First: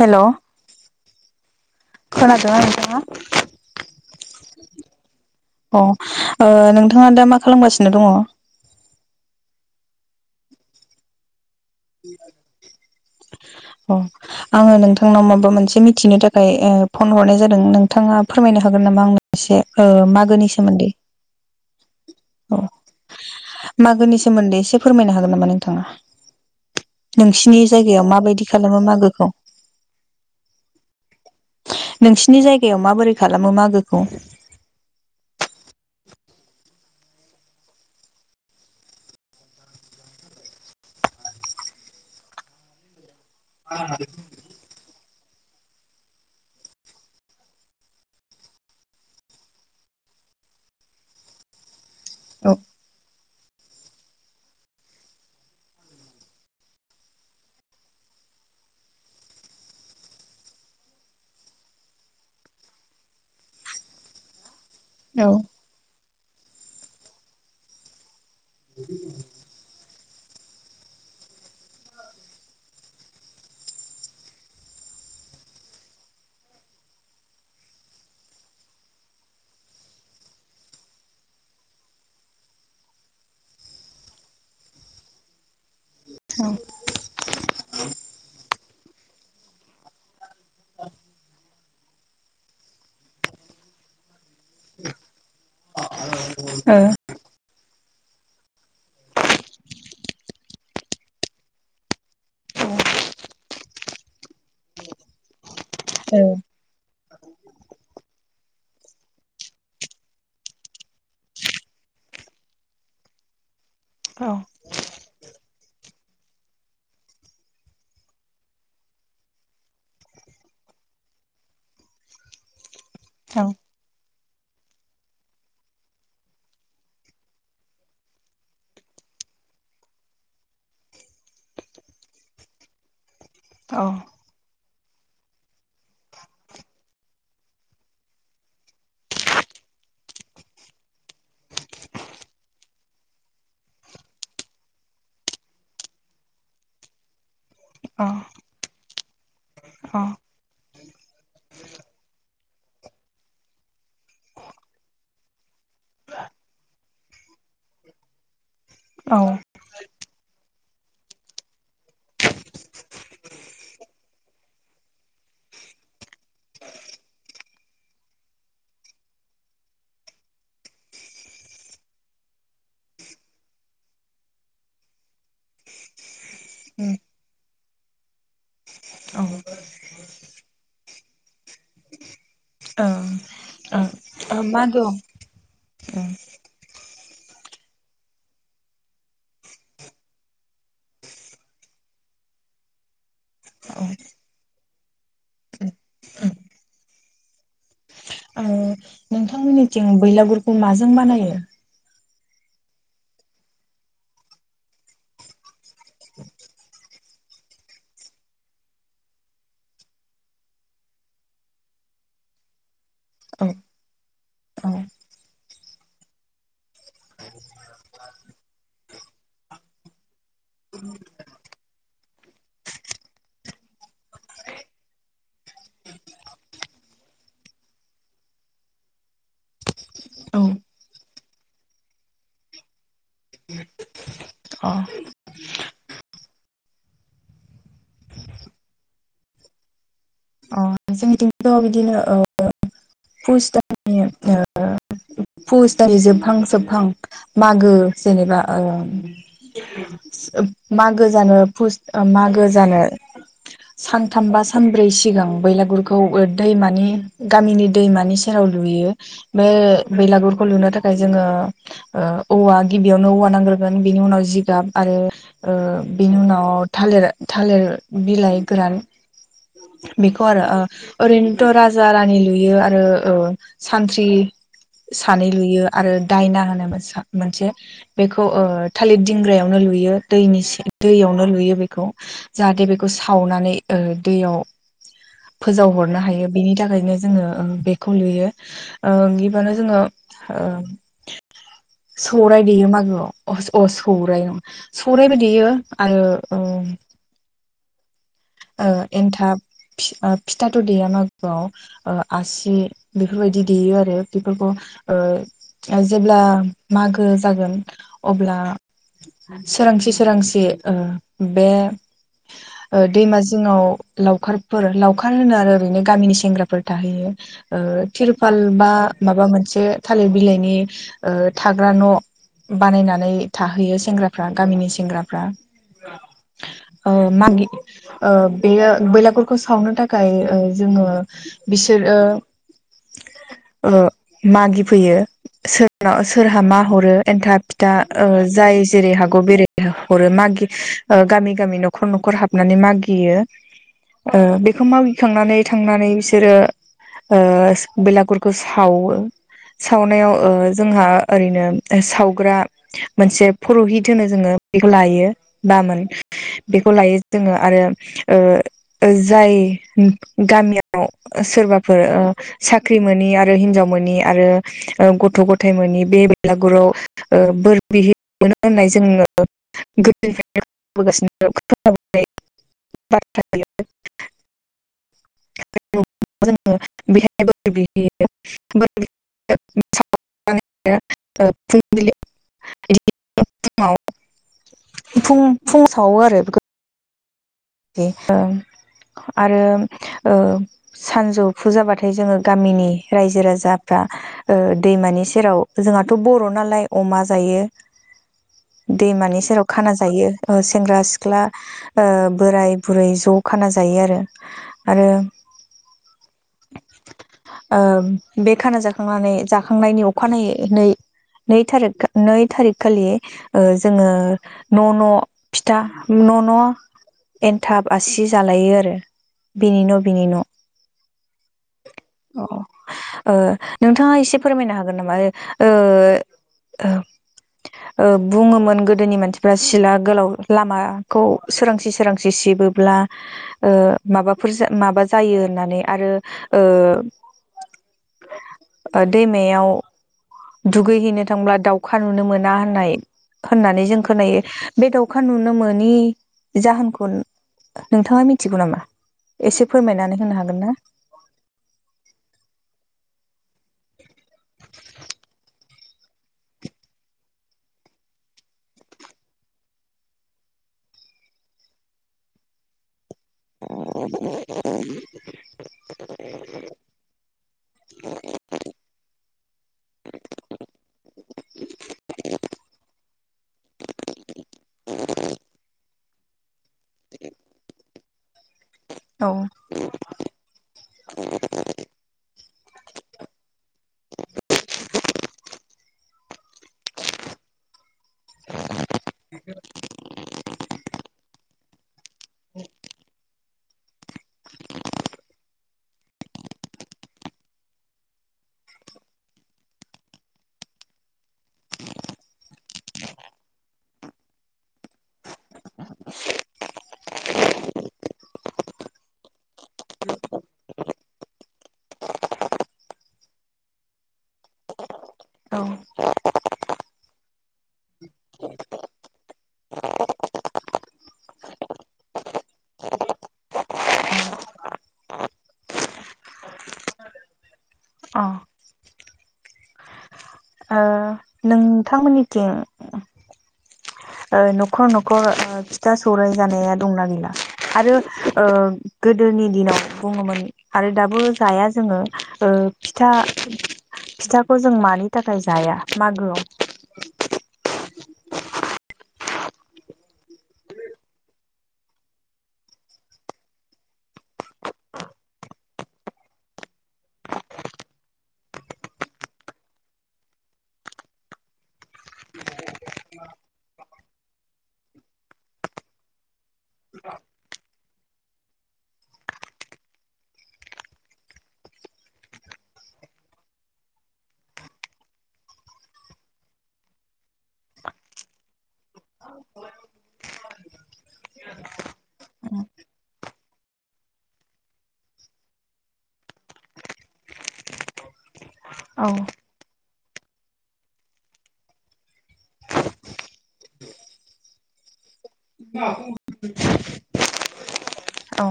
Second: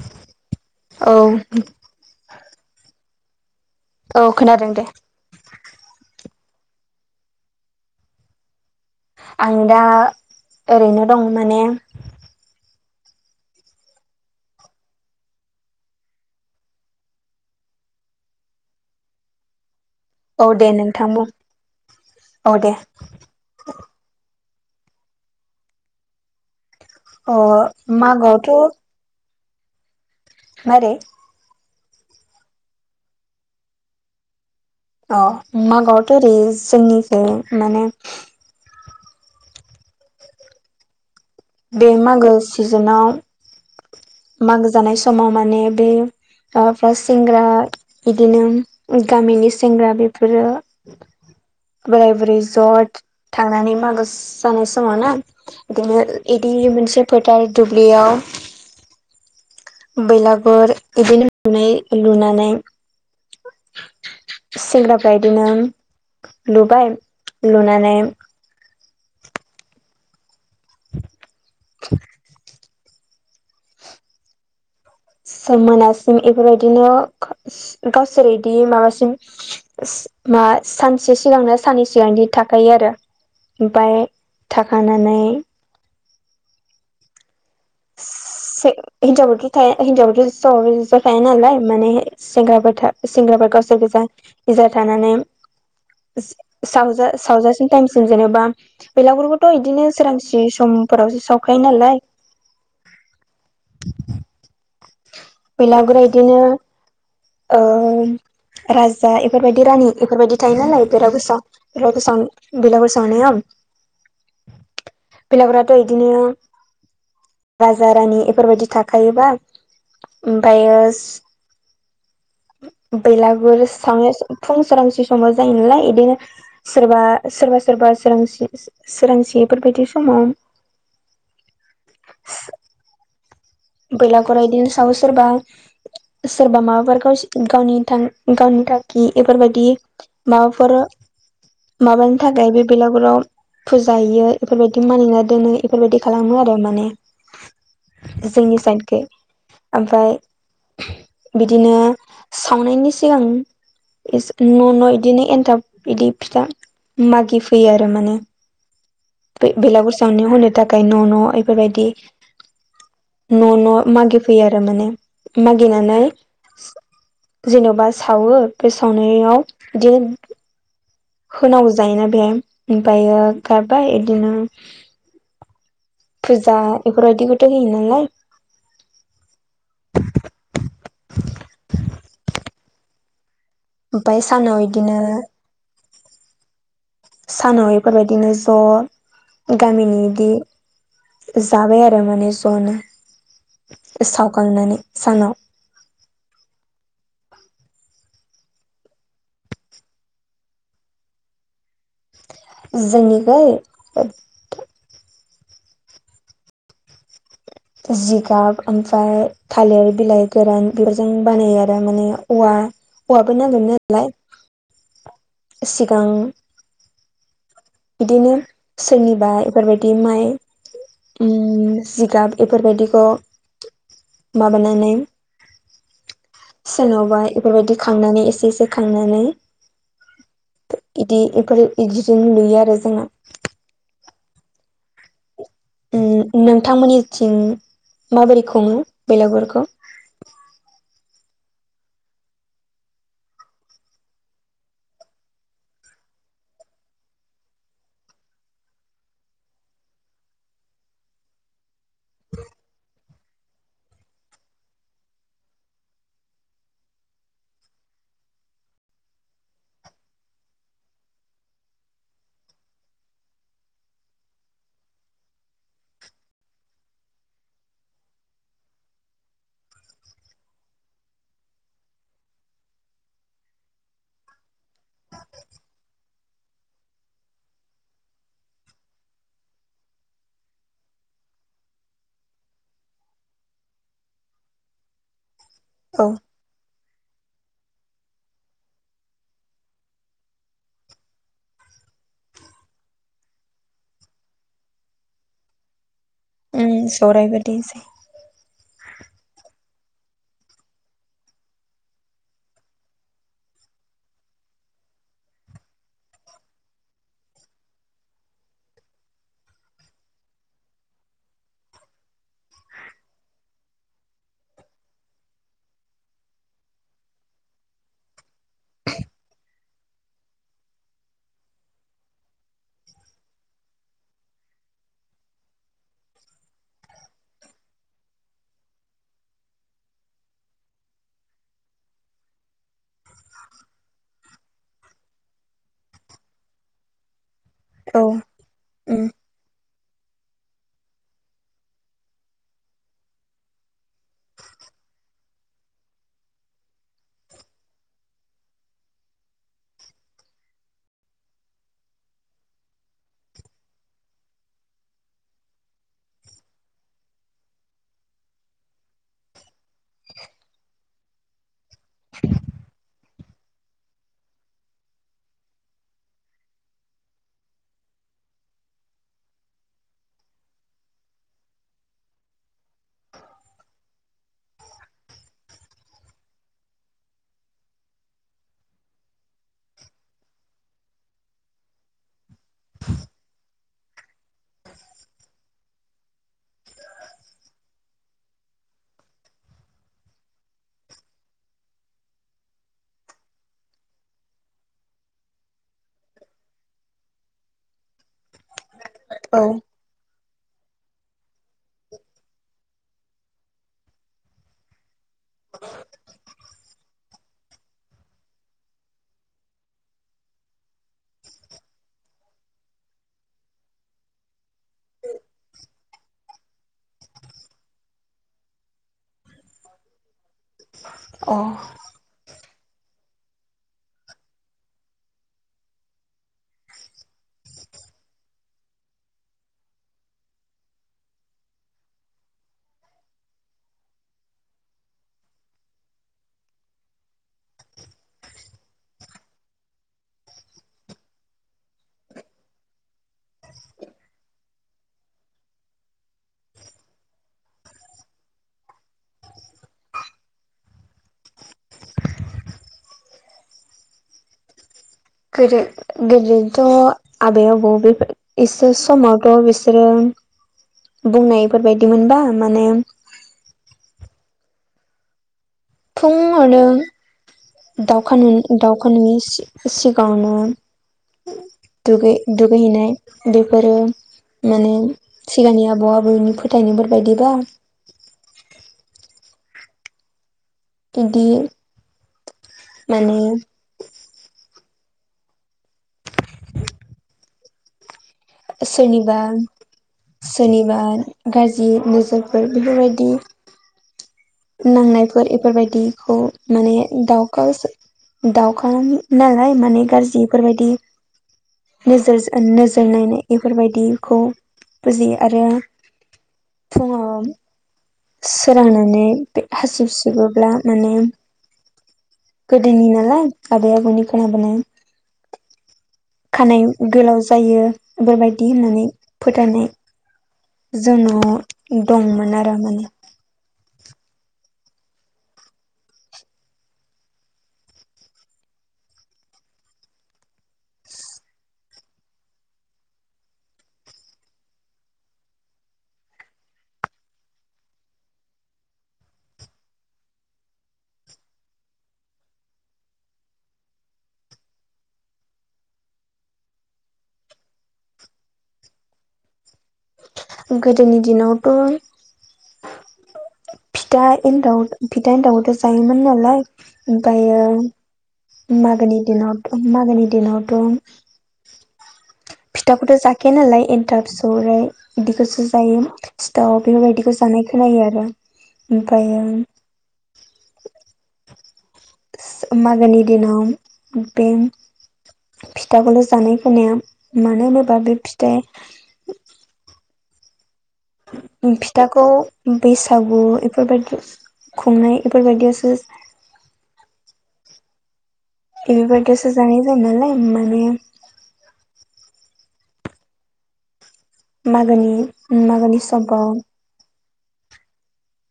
हेल' औ खोनादोंना नोंथाङा? औ खोनादों दे। अ ओ नोंथाङा दा मा खालामगासिनो दङ? आं दा ओरैनो दं माने अ आङो नोंथांनाव माबा मोनसे मिथिनो थाखाय ओ फन हरनाय जादों नोंथाङा फोरमायनो हागोन नामा आंनो? एसे ओ मा औ दे नोंथां बुं। औ दे मागोनि सोमोन्दै एसे फोरमायनो हागोन नामा नोंथाङा? अ नोंसिनि जायगायाव माबायदि खालामो मागोआवथ' मागोखौ? मारै? नोंसिनि जायगायाव माबोरै खालामो मागोखौ अ मागोआवथ' ओरै जोंनिखै माने बे मागो सिजोनाव [unintelligible] मागो जानाय समाव माने बे माबाफ्रा सेंग्रा इदिनो गामिनि सेंग्रा बेफोरो बोराय बुरै औ जर्ट थांनानै मागो जानाय समाव ना बिदिनो इदि मोनसे फोथार दुब्लियाव बैलागुर इदिनो लनाय लुनानै सेंग्राफ्रा औ इदिनो लुबाय लुनानै [inaudible] [inaudible] हम मोनासिम बेफोरबायदिनो गावसोर बिदि माबासिम मा सानसे सिगांनो साननै सिगांदि थाखायो आरो ओमफाय थाखानानै औ [unintelligible] माने सेंग्राफोर सेंग्राफोर गावसोर गोजा गो थानानै सावजा सावजासिन टाइमसिम जेनेबा बेलागुरखौथ' बिदिनो सोरांसि समफोरावसो सावखायो नालाय बेलागुरा ओ इदिनो ओ राजा इफोरबायदि रानि बेफोरबायदि थायो नालाय बिराद गोसोआव बेलागुर सावना बिलागुर सावनाया औ भिलागनराथ' बिदिनो राजा रानि बेफोरबायदि थाखायोबा ओमफायो औ बेैलागुर सावना फुं सोरांसि समाव जायो नालाय बिदिनो सोरबा सोरबा सोरबा सोरां सोरांसिफोरबायदि समाव [inaudible] औ बेलागरा बिदिनो सायाव सोरबा सोरबा माबाफोराखौ गावनि थां गावनि थांखि बेफोरबायदि माबाफोर माबानि थाखाय बे बेलगुराव फुजा हैयो इफोरबायदि मानिना दोनो इफोरबायदि खालामो आरो माने। जोंनि साइडखै औ ओमफ्राय बिदिनो सावनायनि सिगां इसे न' न' इदिनो एन्थाब बिदि फिथा मागि फैयो आरो माने। औ बेलागुर सावनायाव होनो थाखाय न' न' बेफोरबायादि न' न' मागिफै फैयो आरो माने मागिनानै - जेन'बा सावो बे सावनायाव बिदिनो होनांगौ जायोना बेहाय ओमफ्रायो गारबाय बिदिनो फुजा बेफोरबायदिखौथ' होयो नालाय। औ ओ ओमफाय ओ सानाव मा [unintelligible] इदिनो उम सानाव बेफोरबायदिनो ज' गामिनि बिदि जाबाय आरो माने ज'नो औ सावगालनानै सानाव आरो नोंथां मिनिथिं बैलागुरखौ माजों बानायो जोंनिखै जिगाब ओमफ्राय थालिर बिलाइ गोरान बेफोरजों बानायो आरो माने औवा बाब औ न ललाय सिगां बिदिनो सोरनिबा एफोरबायदि माइ ओम जिगाब एफोरबायदिखौ माबानानै सोरनावबा इफोरबायदि खांनानै एसे एसे खांनानै औ इदि इदिफोर इदिजों नुयो आरो जोंना अ। ओम नोंथांमोननिथिं माबोरै खुङो बेलागुरखौ? ओ जोंनिथिंथ' बिदिनो ओ पुस दाननि ओ फुस दाननि जोबहां जोबहां मागो जेनेबा ओ ओ मागो जानो फुस ओ मागो जानो सानथाम बा सानब्रै सिगां बैला गुरखौ दैमानि गामिनि दैमानि सेराव लुयो। बे बेलागुरखौ लुनो थाखाय जोङो ओ औवा गिबियावनो औवा नांग्रोगोन। बेनि उनाव जिगाब आरो ओ बिनि उनाव थालिर थालिर बिलाइ गोरान बेखौ आरो ओ ओरैनोथ' राजा रानि लुयो आरो ओ सानथ्रि सानै लुयो आरो दायना होनो मोनबा मोनसे बेखौ ओ थालिर दिंग्रायावनो लुयो दैनि सि दैयावनो लुयो बेखौ। जाहाथे बेखौ सावनानै ओ दैयाव फोजावहरनो औ हायो। बिनि थाखायनो जोङो ओ बेखौ लुयो। ओ गिबानो जोङो ओ सौराय देयो मागोआव अ अ सौराय नङा सौरायबो देयो। आरो ओ उम सौराय बायदिसो ओ एन्थाब फि फिथाथ' देया मागोआव। ओ आसि बेफोरबायदि देयो आरो बेफोरखौ ओ जेब्ला मागो जागोन अब्ला सोरांसि सोरांसि ओ बे ओ दैमा जिङाव लावखारफोर लाव खार होनो आरो ओरैनो गामिनि सेंग्राफोर थाहैयो। ओ तिरपाल बा माबा मोनसे थालिर बिलाइनि ओ थाग्रा न' बानायनानै थाहैयो सेंग्राफ्रा गामिनि सेंग्राफ्रा। ओ मागि ओ बेयो बेलागुरखौ सावनो था खाय ओ जोङो बिसोरो ओ मागिफैयो सोरना सोरहा मा हरो एन्थाब फि था औ ओ जाय जेरै उम हागौ बेरै हरो, मागि ओ गामि गामि न'खर न'खर हाबनानै मागियो। ओ बेखौ मावगिखांनानै थांनानै बिसोरो ओ बेलागुरखौ सावो‌। सावनायाव ओ जोंहा ओरैनो सावग्रा मोनसे पुरहित होनो जोङो बेखौ लायो बामोन। बेखौ लायो जोङो आरो ओ जाय गामियाव सोरबाफोर ओ साख्रि मोनि आरो हिनजाव मोनि आरो ओ गथ' गथाय मोनि बे बेलागुराव ओ बोर बिहैबा मोनो होननाय जोङो गोदोनिफ्रायनो [unintelligible] [unintelligible] जों बेहायबो बोर बिहैयो। [unintelligible] [unintelligible] फुं फुङाव सावो आरो बेखौ [unintelligible] ओं आरो ओ सानजौफु जाबाथाय जोङो गामिनि रायजो राजाफ्रा दैमानि सेराव जोंहाथ' बर' नालाय अमा जायो।। दैमानि औ सेराव खाना जायो सेंग्रा सिख्ला ओ बोराय बुरै ज' खाना जायो आरो आरो ओ बे खाना जाखांनानै जाखांनायनि अखानायै नै नै थारिख नै थारिख खालि ओ जोङो न' न' फिथा न' न' एन्थाब आसि जालायो आरो बिनि न' बिनि न'। अ अ ओ नोंथाङा एसे फोरमायनो हागोन नामा ओ ओ ओ बुङोमोन गोदोनि मानसिफ्रा सिला गोलाव लामाखौ सोरांसि सोरांसि सिबो ब्ला माबाफोर माबा जायो होननानै आरो ओ दैमायाव दुगैहैनो थांब्ला दाउखा नुनो मोना होननाय होननानै जों खोनायो बे दाउखा नुनो मोनि जाहोनखौ नोंथाङा मिथिगौ नामा एसे फोरमायनानै होनो हागोन ना? [inaudible] गोदो गोदोथ' आबै आबौ बे इसोर समावथ' बिसोरो बुंनायफोरबायदि मोनबा माने [inaudible] फुंङावनो दावखा नुयि दावखा नुयिनि सिगाङावनो दुगै दुगैहैनाय बेफोरो माने सिगांनि आबौ आबैनि फोथायनायफोर बायायदिबा औ बिदि माने सोरनिबा सोरनिबा गाज्रि नोजोरफोर बेफोरबायदि नांनायफोर इफोरबायदिखौ माने दावखा सो दाउखा नालाय माने गाज्रि बेफोरबायदि नोजोरजों नोजोर नायनाय बेफोरबायदिखौ बुजियो आरो फुङाव सोरांनानै बे हासिब सिबोब्ला माने गोदोनि नालाय आबै आबौनि खोनाबोनाय औ खानाय गोलाव जायो बेबायदि होननानै फोथायनाय जों नाव दंमोन आरो माने अ नोंथां मोननिथिं ओ न'खर न'खर ओ फिथा सौराइ जानाया दंना गैला आरो ओ गोदोनि दिनाव बुङोमोन आरो दाबो जाया जोङो ओ फिथा फिथाखौ जों मानि थाखाय जाया मागोआव गोदोनि दिनावथ' [inaudible] फिथाा एन्थाव फिथा एन्थाव खौथ' जायोमोन नालाय ओमफ्रायो मागोनि दिनाव मागोनि दिनावथ' फिथाखौथ' जाखाया नालाय एन्थाब सौराय बिदिखौसो जायो। सिथाव बेफोरबायदिखौ जानाय खोनायो आरो ओमफ्रायो मागोनि दिनाव बें फिथाखौल' जानाय खोनाया मानो होनोबा बे फिथाया फिथाखौ बैसागु एफोरबायदि खुंनाय एफोरबायदियावसो एफोर औ बायदियावसो जानाय जायो नालाय माने मागोनि मागोनि समफ्राव औ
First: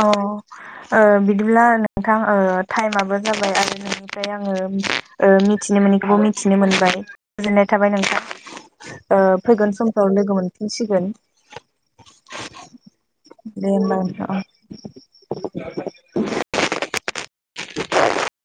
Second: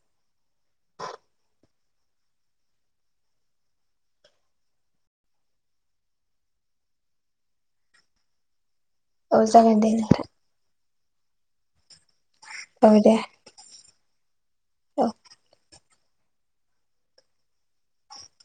औ ओ बिदिब्ला नोंथां ओ टाइमाबो जाबाय आरो नोंनिफ्राय आंङो [unintelligible] ओ मिथिनो मोनैखौबो मिथिनो मोनबाय गोजोननाय थाबाय नोंथां। ओ औ फैगोन जागोन दे समफ्राव लोगो मोनफिनसिगोन। औ दे। दे होमबा नोंथां। औ [unintelligible]